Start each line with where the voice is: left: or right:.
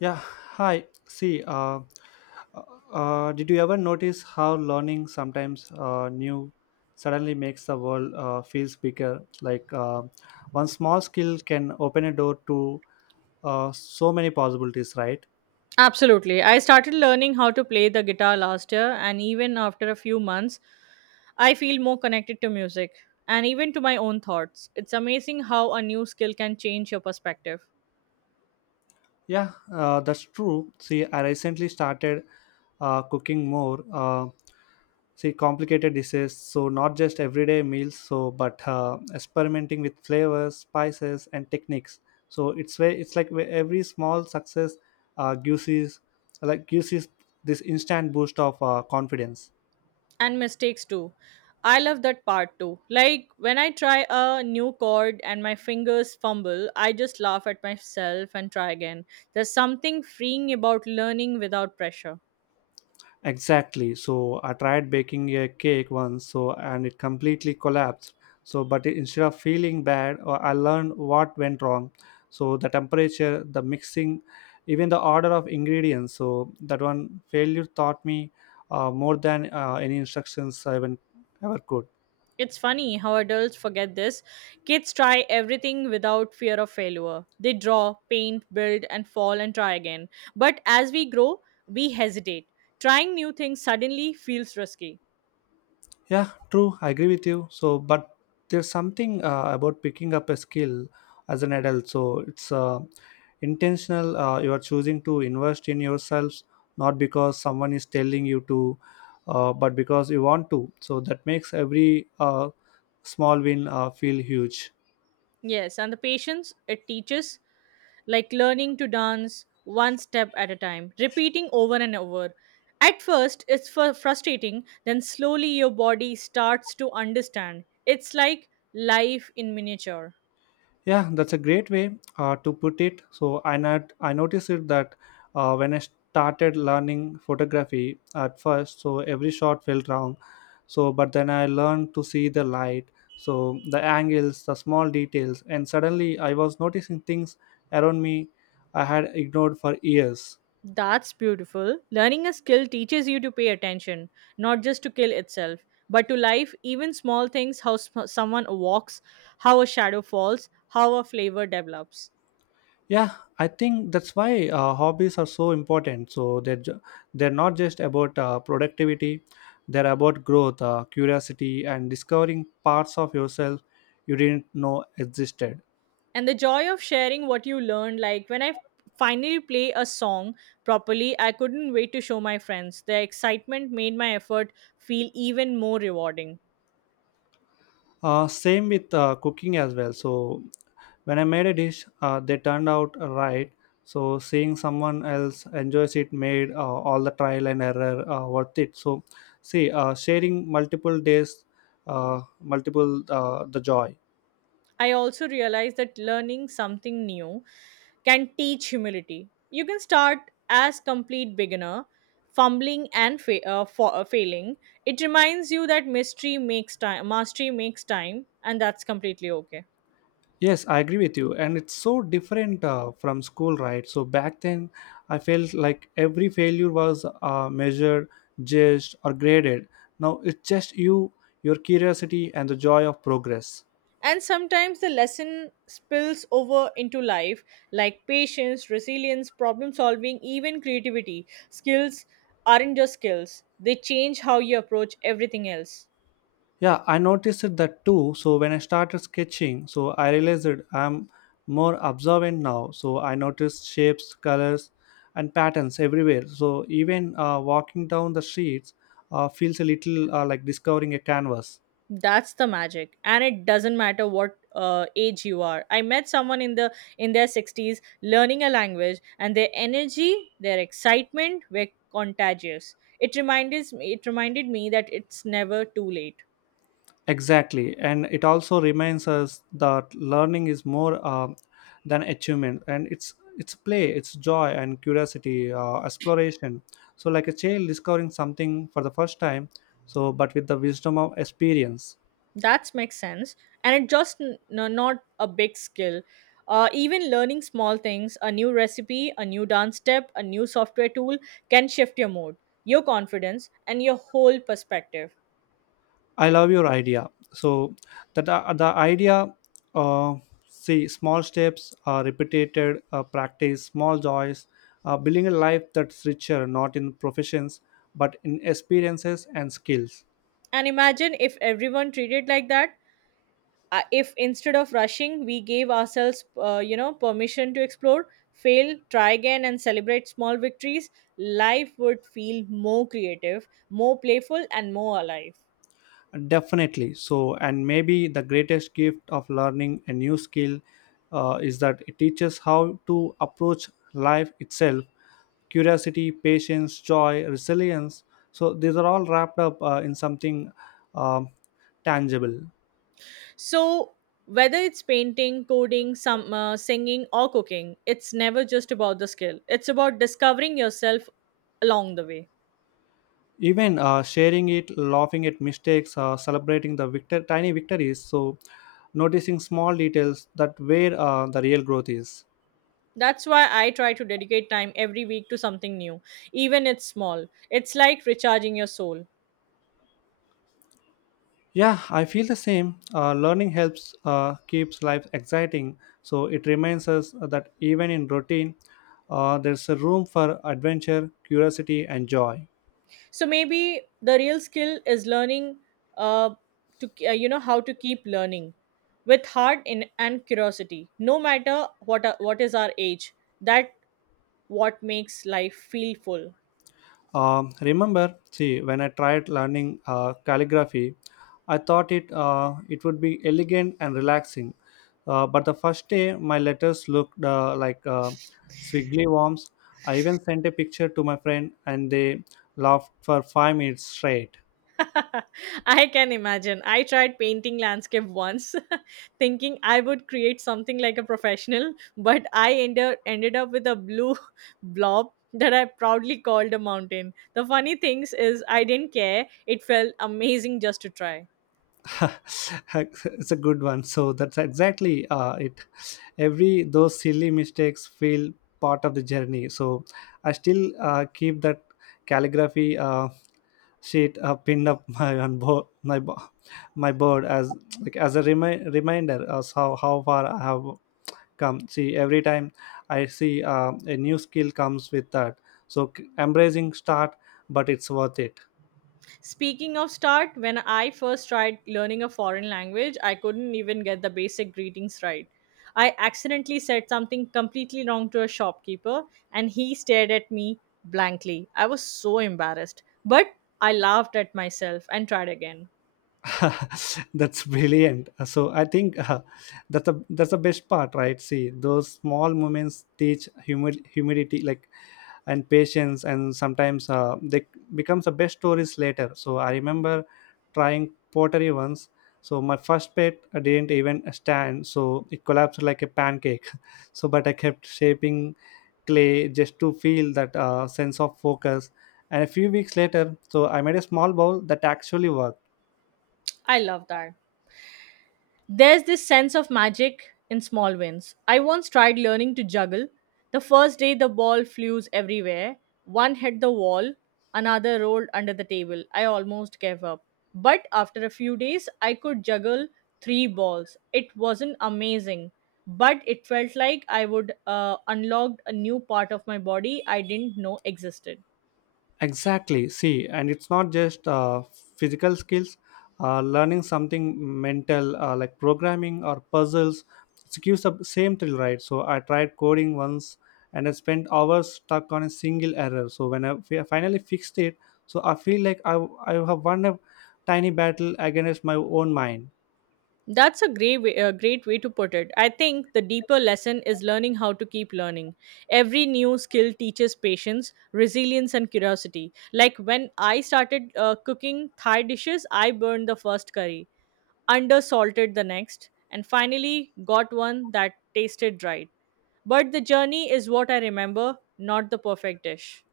left: Yeah, hi. See, did you ever notice how learning sometimes new suddenly makes the world feels bigger? Like one small skill can open a door to so many possibilities, right?
right: Absolutely. I started learning how to play the guitar last year, and even after a few months, I feel more connected to music and even to my own thoughts. It's amazing how a new skill can change your perspective,
left: Yeah, that's true. See, I recently started cooking more. See, complicated dishes, so not just everyday meals, so but experimenting with flavors, spices, and techniques. So it's like where every small success uh, gives is gives is this instant boost of confidence.
right: and mistakes too. I love that part too. Like when I try a new chord and my fingers fumble, I just laugh at myself and try again. There's something freeing about learning without pressure.
left: Exactly. So I tried baking a cake once, so and it completely collapsed. So, but instead of feeling bad, I learned what went wrong. So the temperature, the mixing, even the order of ingredients. So that one failure taught me more than any instructions I even ever could.
right: It's funny how adults forget this. Kids try everything without fear of failure. They draw, paint, build, and fall and try again. But as we grow, we hesitate. Trying new things suddenly feels risky.
left: Yeah, true. I agree with you. So, but there's something about picking up a skill as an adult. So it's intentional. You are choosing to invest in yourselves, not because someone is telling you to, but because you want to. So that makes every small win feel huge.
right: Yes, and the patience it teaches, like learning to dance one step at a time, repeating over and over. At first, it's frustrating, then slowly your body starts to understand. It's like life in miniature.
left: Yeah, that's a great way to put it. So I not I noticed it that when I started learning photography at first, so every shot felt wrong. So but then I learned to see the light, so the angles, the small details, and suddenly I was noticing things around me I had ignored for years.
right: That's beautiful. Learning a skill teaches you to pay attention, not just to kill itself, but to life, even small things, how someone walks, how a shadow falls, how a flavor develops.
left: Yeah, I think that's why hobbies are so important, so they're not just about productivity, they're about growth, curiosity, and discovering parts of yourself you didn't know existed.
right: And the joy of sharing what you learned, like when I finally play a song properly, I couldn't wait to show my friends. The excitement made my effort feel even more rewarding.
left: Same with cooking as well. So when I made a dish they turned out right, so seeing someone else enjoys it made all the trial and error worth it. So see, sharing multiple days, multiple the joy.
right: I also realized that learning something new can teach humility. You can start as complete beginner, fumbling and failing. It reminds you that mystery makes time, mastery makes time, and that's completely okay.
left: Yes, I agree with you. And it's so different from school, right? So back then, I felt like every failure was measured, judged, or graded. Now it's just you, your curiosity, and the joy of progress.
right: And sometimes the lesson spills over into life, like patience, resilience, problem solving, even creativity. Skills aren't just skills; they change how you approach everything else.
left: Yeah, I noticed it that too. So when I started sketching, so I realized that I'm more observant now. So I noticed shapes, colors, and patterns everywhere. So even walking down the streets feels a little like discovering a canvas.
right: That's the magic, and it doesn't matter what age you are. I met someone in their 60s learning a language, and their energy, their excitement were contagious. It reminded me that it's never too late.
left: Exactly, and it also reminds us that learning is more than achievement, and it's play, it's joy and curiosity, exploration. So, like a child discovering something for the first time, so but with the wisdom of experience.
right: That makes sense, and it just not a big skill. Even learning small things, a new recipe, a new dance step, a new software tool, can shift your mood, your confidence, and your whole perspective.
left: I love your idea. So that the idea, uh, see, small steps, repeated practice, small joys, building a life that's richer, not in professions but in experiences and skills.
right: And imagine if everyone treated like that. If instead of rushing, we gave ourselves, permission to explore, fail, try again, and celebrate small victories, life would feel more creative, more playful, and more alive.
left: Definitely. So, and maybe the greatest gift of learning a new skill is that it teaches how to approach life itself: curiosity, patience, joy, resilience. So, these are all wrapped up in something um tangible.
right: So, whether it's painting, coding, some singing, or cooking, it's never just about the skill. It's about discovering yourself along the way.
left: Even sharing it, laughing at mistakes, celebrating the tiny victories. So, noticing small details, that where the real growth is.
right: That's why I try to dedicate time every week to something new, even it's small. It's like recharging your soul.
left: Yeah, I feel the same. Learning helps keeps life exciting. So it reminds us that even in routine, there's a room for adventure, curiosity, and joy.
right: So maybe the real skill is learning, uh, to, you know how to keep learning with heart in, and curiosity, no matter what what is our age. That what makes life feel full.
left: Remember, see, when I tried learning calligraphy, I thought it would be elegant and relaxing. But the first day, my letters looked like squiggly worms. I even sent a picture to my friend, and they laughed for 5 minutes straight.
right: I can imagine. I tried painting landscape once, thinking I would create something like a professional, but I ended up with a blue blob that I proudly called a mountain. The funny things is I didn't care. It felt amazing just to try.
left: It's a good one, so that's exactly it. Every those silly mistakes feel part of the journey. So I still keep that calligraphy sheet pinned up my on bo- my board as like as a reminder as how far I have come. See, every time I see a new skill comes with that. So embracing start, but it's worth it.
right: Speaking of start, when I first tried learning a foreign language, I couldn't even get the basic greetings right. I accidentally said something completely wrong to a shopkeeper and he stared at me blankly. I was so embarrassed, but I laughed at myself and tried again.
left: That's brilliant. So I think that's the best part, right? See, those small moments teach humidity, like, and patience, and sometimes they becomes the best stories later. So I remember trying pottery once. So my first pet didn't even stand, so it collapsed like a pancake. So but I kept shaping clay just to feel that sense of focus, and a few weeks later, so I made a small bowl that actually worked.
right: I love that. There's this sense of magic in small wins. I once tried learning to juggle. The first day, the ball flew everywhere. One hit the wall, another rolled under the table. I almost gave up. But after a few days, I could juggle three balls. It wasn't amazing, but it felt like I would unlocked a new part of my body I didn't know existed.
left: Exactly. See, and it's not just physical skills. Learning something mental like programming or puzzles, it gives the same thrill, right? So I tried coding once, and I spent hours stuck on a single error. So when I finally fixed it, so I feel like I have won a tiny battle against my own mind.
right: That's a great way to put it. I think the deeper lesson is learning how to keep learning. Every new skill teaches patience, resilience, and curiosity. Like when I started cooking Thai dishes, I burned the first curry, undersalted the next, and finally got one that tasted right. But the journey is what I remember, not the perfect dish.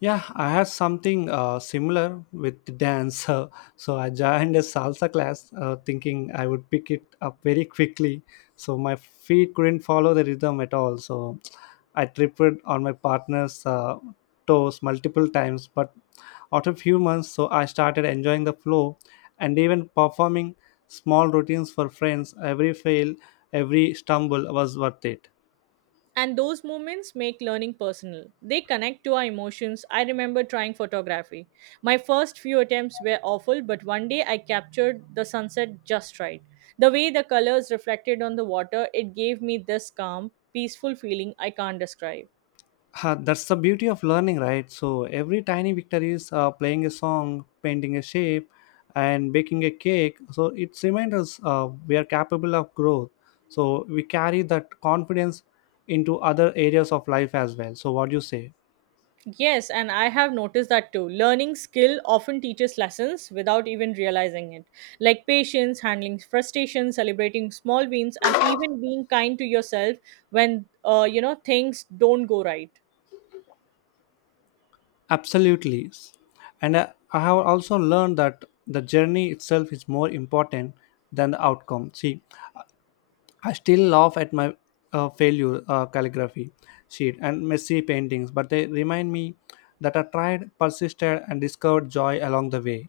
left: Yeah, I had something similar with the dance. So I joined a salsa class thinking I would pick it up very quickly. So my feet couldn't follow the rhythm at all. So I tripped on my partner's toes multiple times. But after a few months, so I started enjoying the flow and even performing small routines for friends. Every fail, every stumble was worth it.
right: And those moments make learning personal. They connect to our emotions. I remember trying photography. My first few attempts were awful, but one day I captured the sunset just right. The way the colors reflected on the water, it gave me this calm, peaceful feeling I can't describe.
left: Ha, that's the beauty of learning, right? So every tiny victory is playing a song, painting a shape, and baking a cake. So it reminds us we are capable of growth. So we carry that confidence into other areas of life as well. So what do you say?
right: Yes, and I have noticed that too. Learning skill often teaches lessons without even realizing it, like patience, handling frustration, celebrating small wins, and even being kind to yourself when you know things don't go right.
left: Absolutely. And I have also learned that the journey itself is more important than the outcome. See, I still laugh at my failure calligraphy sheet and messy paintings, but they remind me that I tried, persisted, and discovered joy along the way.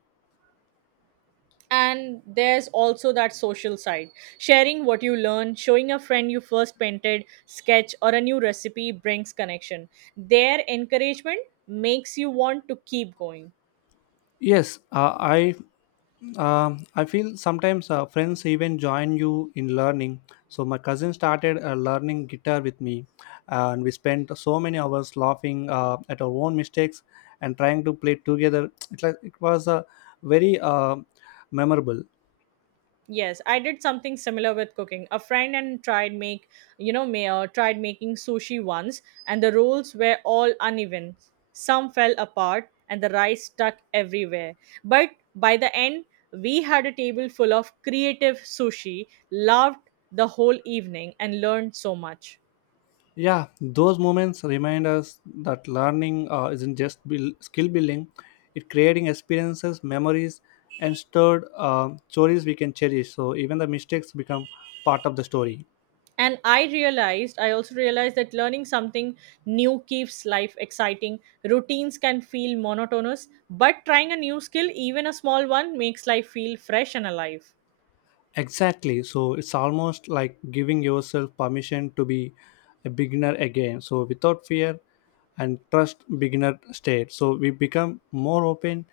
right: And there's also that social side. Sharing what you learn, showing a friend you first painted, sketch, or a new recipe brings connection. Their encouragement makes you want to keep going.
left: Yes, I feel sometimes friends even join you in learning. So my cousin started learning guitar with me, and we spent so many hours laughing at our own mistakes and trying to play together. It, like, it was very memorable.
right: Yes, I did something similar with cooking. A friend and tried make, you know, may, tried making sushi once, and the rolls were all uneven. Some fell apart, and the rice stuck everywhere. But by the end, we had a table full of creative sushi, loved the whole evening, and learned so much.
left: Yeah, those moments remind us that learning isn't just skill building; it creating experiences, memories, and stored stories we can cherish. So even the mistakes become part of the story.
right: And I also realized that learning something new keeps life exciting. Routines can feel monotonous, but trying a new skill, even a small one, makes life feel fresh and alive.
left: Exactly. So it's almost like giving yourself permission to be a beginner again. So without fear and trust, beginner state. So we become more open,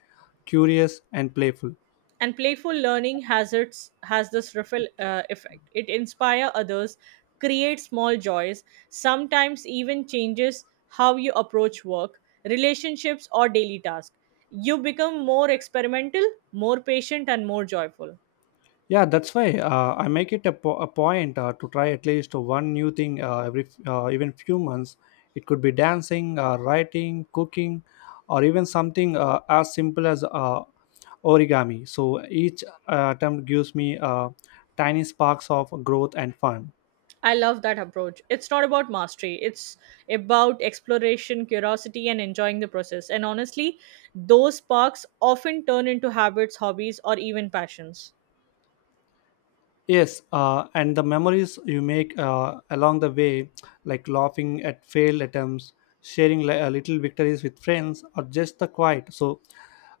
left: curious, and playful.
right: And playful learning has this ripple effect. It inspires others, creates small joys, sometimes even changes how you approach work, relationships, or daily tasks. You become more experimental, more patient, and more joyful.
left: Yeah, that's why I make it a point to try at least one new thing even few months. It could be dancing, writing, cooking, or even something as simple as origami. So each attempt gives me tiny sparks of growth and fun.
right: I love that approach. It's not about mastery, it's about exploration, curiosity, and enjoying the process. And honestly, those sparks often turn into habits, hobbies, or even passions.
left: Yes, and the memories you make along the way, like laughing at failed attempts, sharing little victories with friends, or just the quiet. So,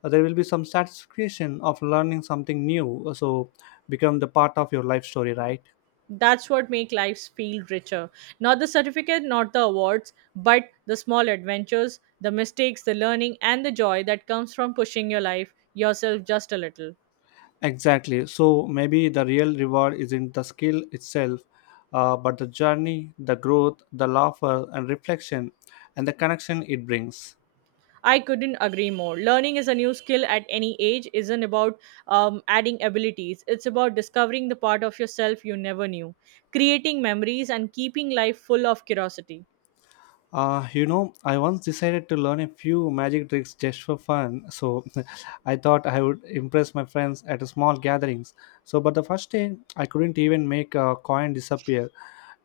left: there will be some satisfaction of learning something new. So, become the part of your life story, right?
right: That's what make lives feel richer. Not the certificate, not the awards, but the small adventures, the mistakes, the learning, and the joy that comes from pushing your life yourself just a little.
left: Exactly. So, maybe the real reward isn't the skill itself, but the journey, the growth, the laughter, and reflection, and the connection it brings.
right: I couldn't agree more. Learning is a new skill at any age isn't about adding abilities. It's about discovering the part of yourself you never knew, creating memories, and keeping life full of curiosity.
left: You know, I once decided to learn a few magic tricks just for fun. So I thought I would impress my friends at a small gatherings. So, but the first day, I couldn't even make a coin disappear.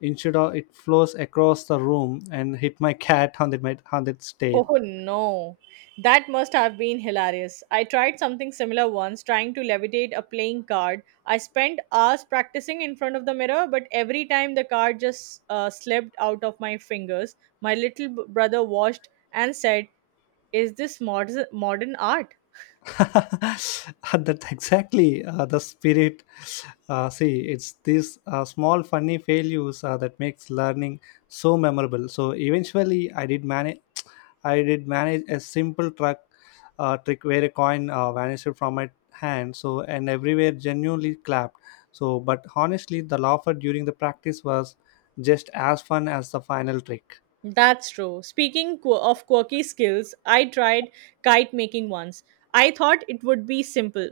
left: Instead, of, it flows across the room and hit my cat on the on its tail.
right: Oh no, that must have been hilarious. I tried something similar once, trying to levitate a playing card. I spent hours practicing in front of the mirror, but every time the card just slipped out of my fingers. My little brother watched and said, "Is this modern art?"
left: That exactly the spirit. See, it's these small funny failures that makes learning so memorable. So eventually I did manage I did manage a simple truck trick where a coin vanished from my hand. So and everywhere genuinely clapped. So but honestly, the laughter during the practice was just as fun as the final trick.
right: That's true. Speaking of quirky skills, I tried kite making once. I thought it would be simple,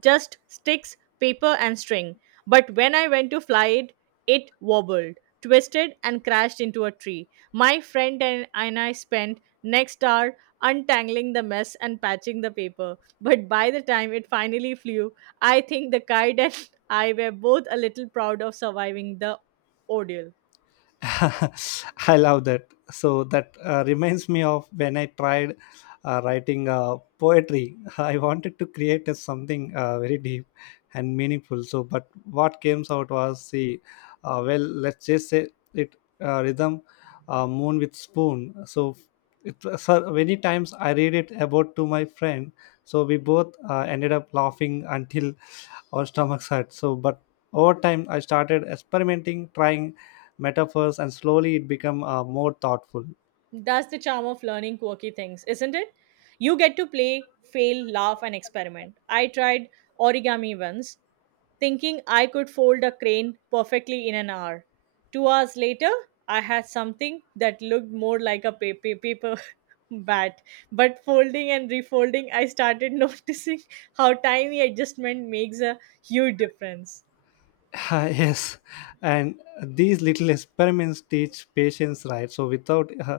right: just sticks, paper, and string. But when I went to fly it, it wobbled, twisted, and crashed into a tree. My friend and I spent next hour untangling the mess and patching the paper. But by the time it finally flew, I think the kite and I were both a little proud of surviving the ordeal.
left: I love that. So that reminds me of when I tried writing poetry. I wanted to create a something very deep and meaningful. So, but what came out was the well, let's just say it rhythm, moon with spoon. So, it so many times I read it about to my friend. So we both ended up laughing until our stomachs hurt. So, but over time I started experimenting, trying metaphors, and slowly it become more thoughtful.
right: That's the charm of learning quirky things, isn't it? You get to play, fail, laugh, and experiment. I tried origami once, thinking I could fold a crane perfectly in an hour. 2 hours later, I had something that looked more like a paper, paper bat. But folding and refolding, I started noticing how tiny adjustment makes a huge difference.
left: Yes, and these little experiments teach patience, right? So without,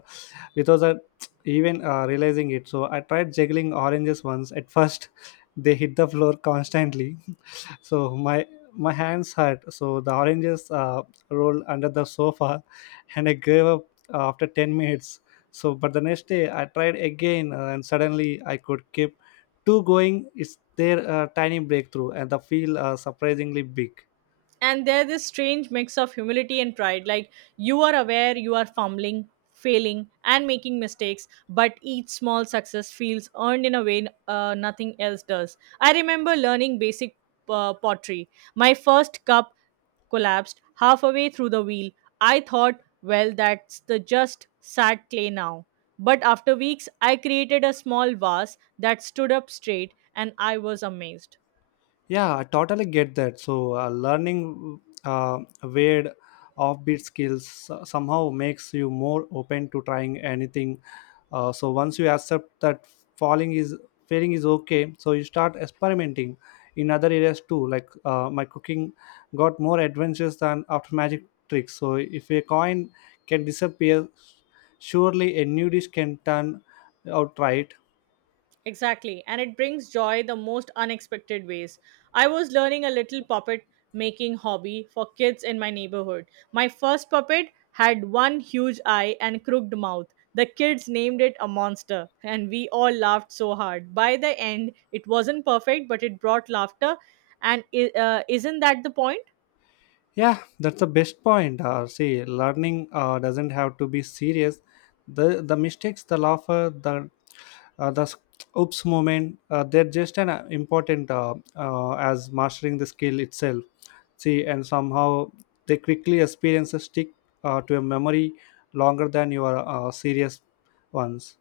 left: without that even realizing it, so I tried juggling oranges once. At first, they hit the floor constantly, so my hands hurt. So the oranges rolled under the sofa, and I gave up after 10 minutes. So, but the next day I tried again, and suddenly I could keep two going. It's their tiny breakthrough, and the feel surprisingly big.
right: And there's this strange mix of humility and pride, like you are aware you are fumbling, failing, and making mistakes, but each small success feels earned in a way nothing else does. I remember learning basic pottery. My first cup collapsed halfway through the wheel. I thought, well, that's the just sad clay now. But after weeks I created a small vase that stood up straight, and I was amazed.
left: Yeah, I totally get that. So, learning weird offbeat skills somehow makes you more open to trying anything. So, once you accept that falling is failing is okay, so you start experimenting in other areas too. Like my cooking got more adventures than after magic tricks. So, if a coin can disappear, surely a new dish can turn out right.
right: Exactly, and it brings joy the most unexpected ways. I was learning a little puppet making hobby for kids in my neighborhood. My first puppet had one huge eye and crooked mouth. The kids named it a monster, and we all laughed so hard. By the end, it wasn't perfect, but it brought laughter. And isn't that the point?
left: Yeah, that's the best point. See, learning doesn't have to be serious. The mistakes, the laughter, the uh, the s- oops moment, they're just an important as mastering the skill itself. See, and somehow they quickly experiences stick to a memory longer than your serious ones.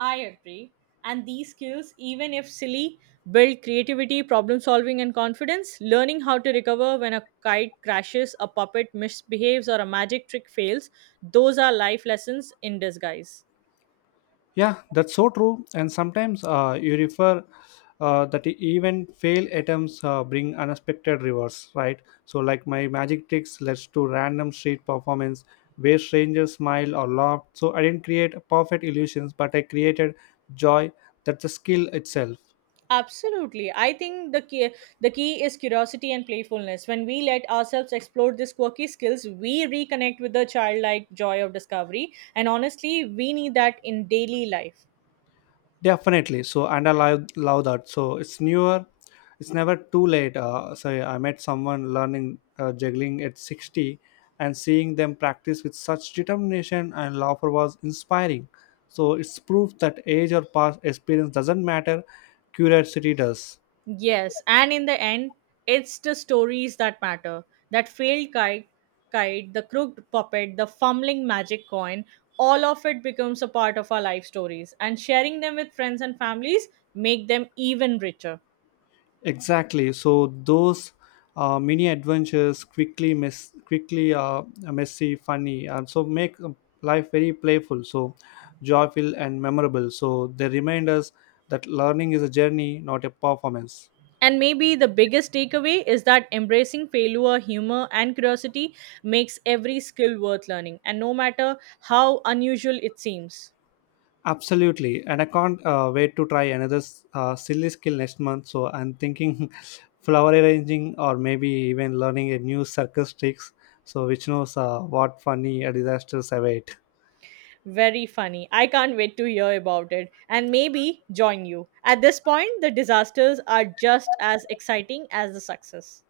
right: I agree. And these skills, even if silly, build creativity, problem solving, and confidence. Learning how to recover when a kite crashes, a puppet misbehaves, or a magic trick fails, those are life lessons in disguise.
left: Yeah, that's so true. And sometimes you refer that even fail attempts bring unexpected rewards, right? So, like my magic tricks led to random street performance where strangers smiled or laughed. So, I didn't create perfect illusions, but I created joy. That's a skill itself.
right: Absolutely. I think the key is curiosity and playfulness. When we let ourselves explore these quirky skills, we reconnect with the childlike joy of discovery. And honestly, we need that in daily life.
left: Definitely. So, and I love, love that. So, it's newer. It's never too late. Sorry, I met someone learning juggling at 60, and seeing them practice with such determination and laughter was inspiring. So, it's proof that age or past experience doesn't matter, curiosity does.
right: Yes, and in the end, it's the stories that matter. That failed kite, the crooked puppet, the fumbling magic coin, all of it becomes a part of our life stories. And sharing them with friends and families make them even richer.
left: Exactly. So those mini adventures quickly mess quickly messy, funny, and so make life very playful, so joyful and memorable. So they remind us that learning is a journey, not a performance.
right: And maybe the biggest takeaway is that embracing failure, humor, and curiosity makes every skill worth learning, and no matter how unusual it seems.
left: Absolutely, and I can't wait to try another silly skill next month. So I'm thinking flower arranging, or maybe even learning a new circus tricks. So which knows what funny disasters await.
right: Very funny. I can't wait to hear about it and maybe join you. At this point, the disasters are just as exciting as the success.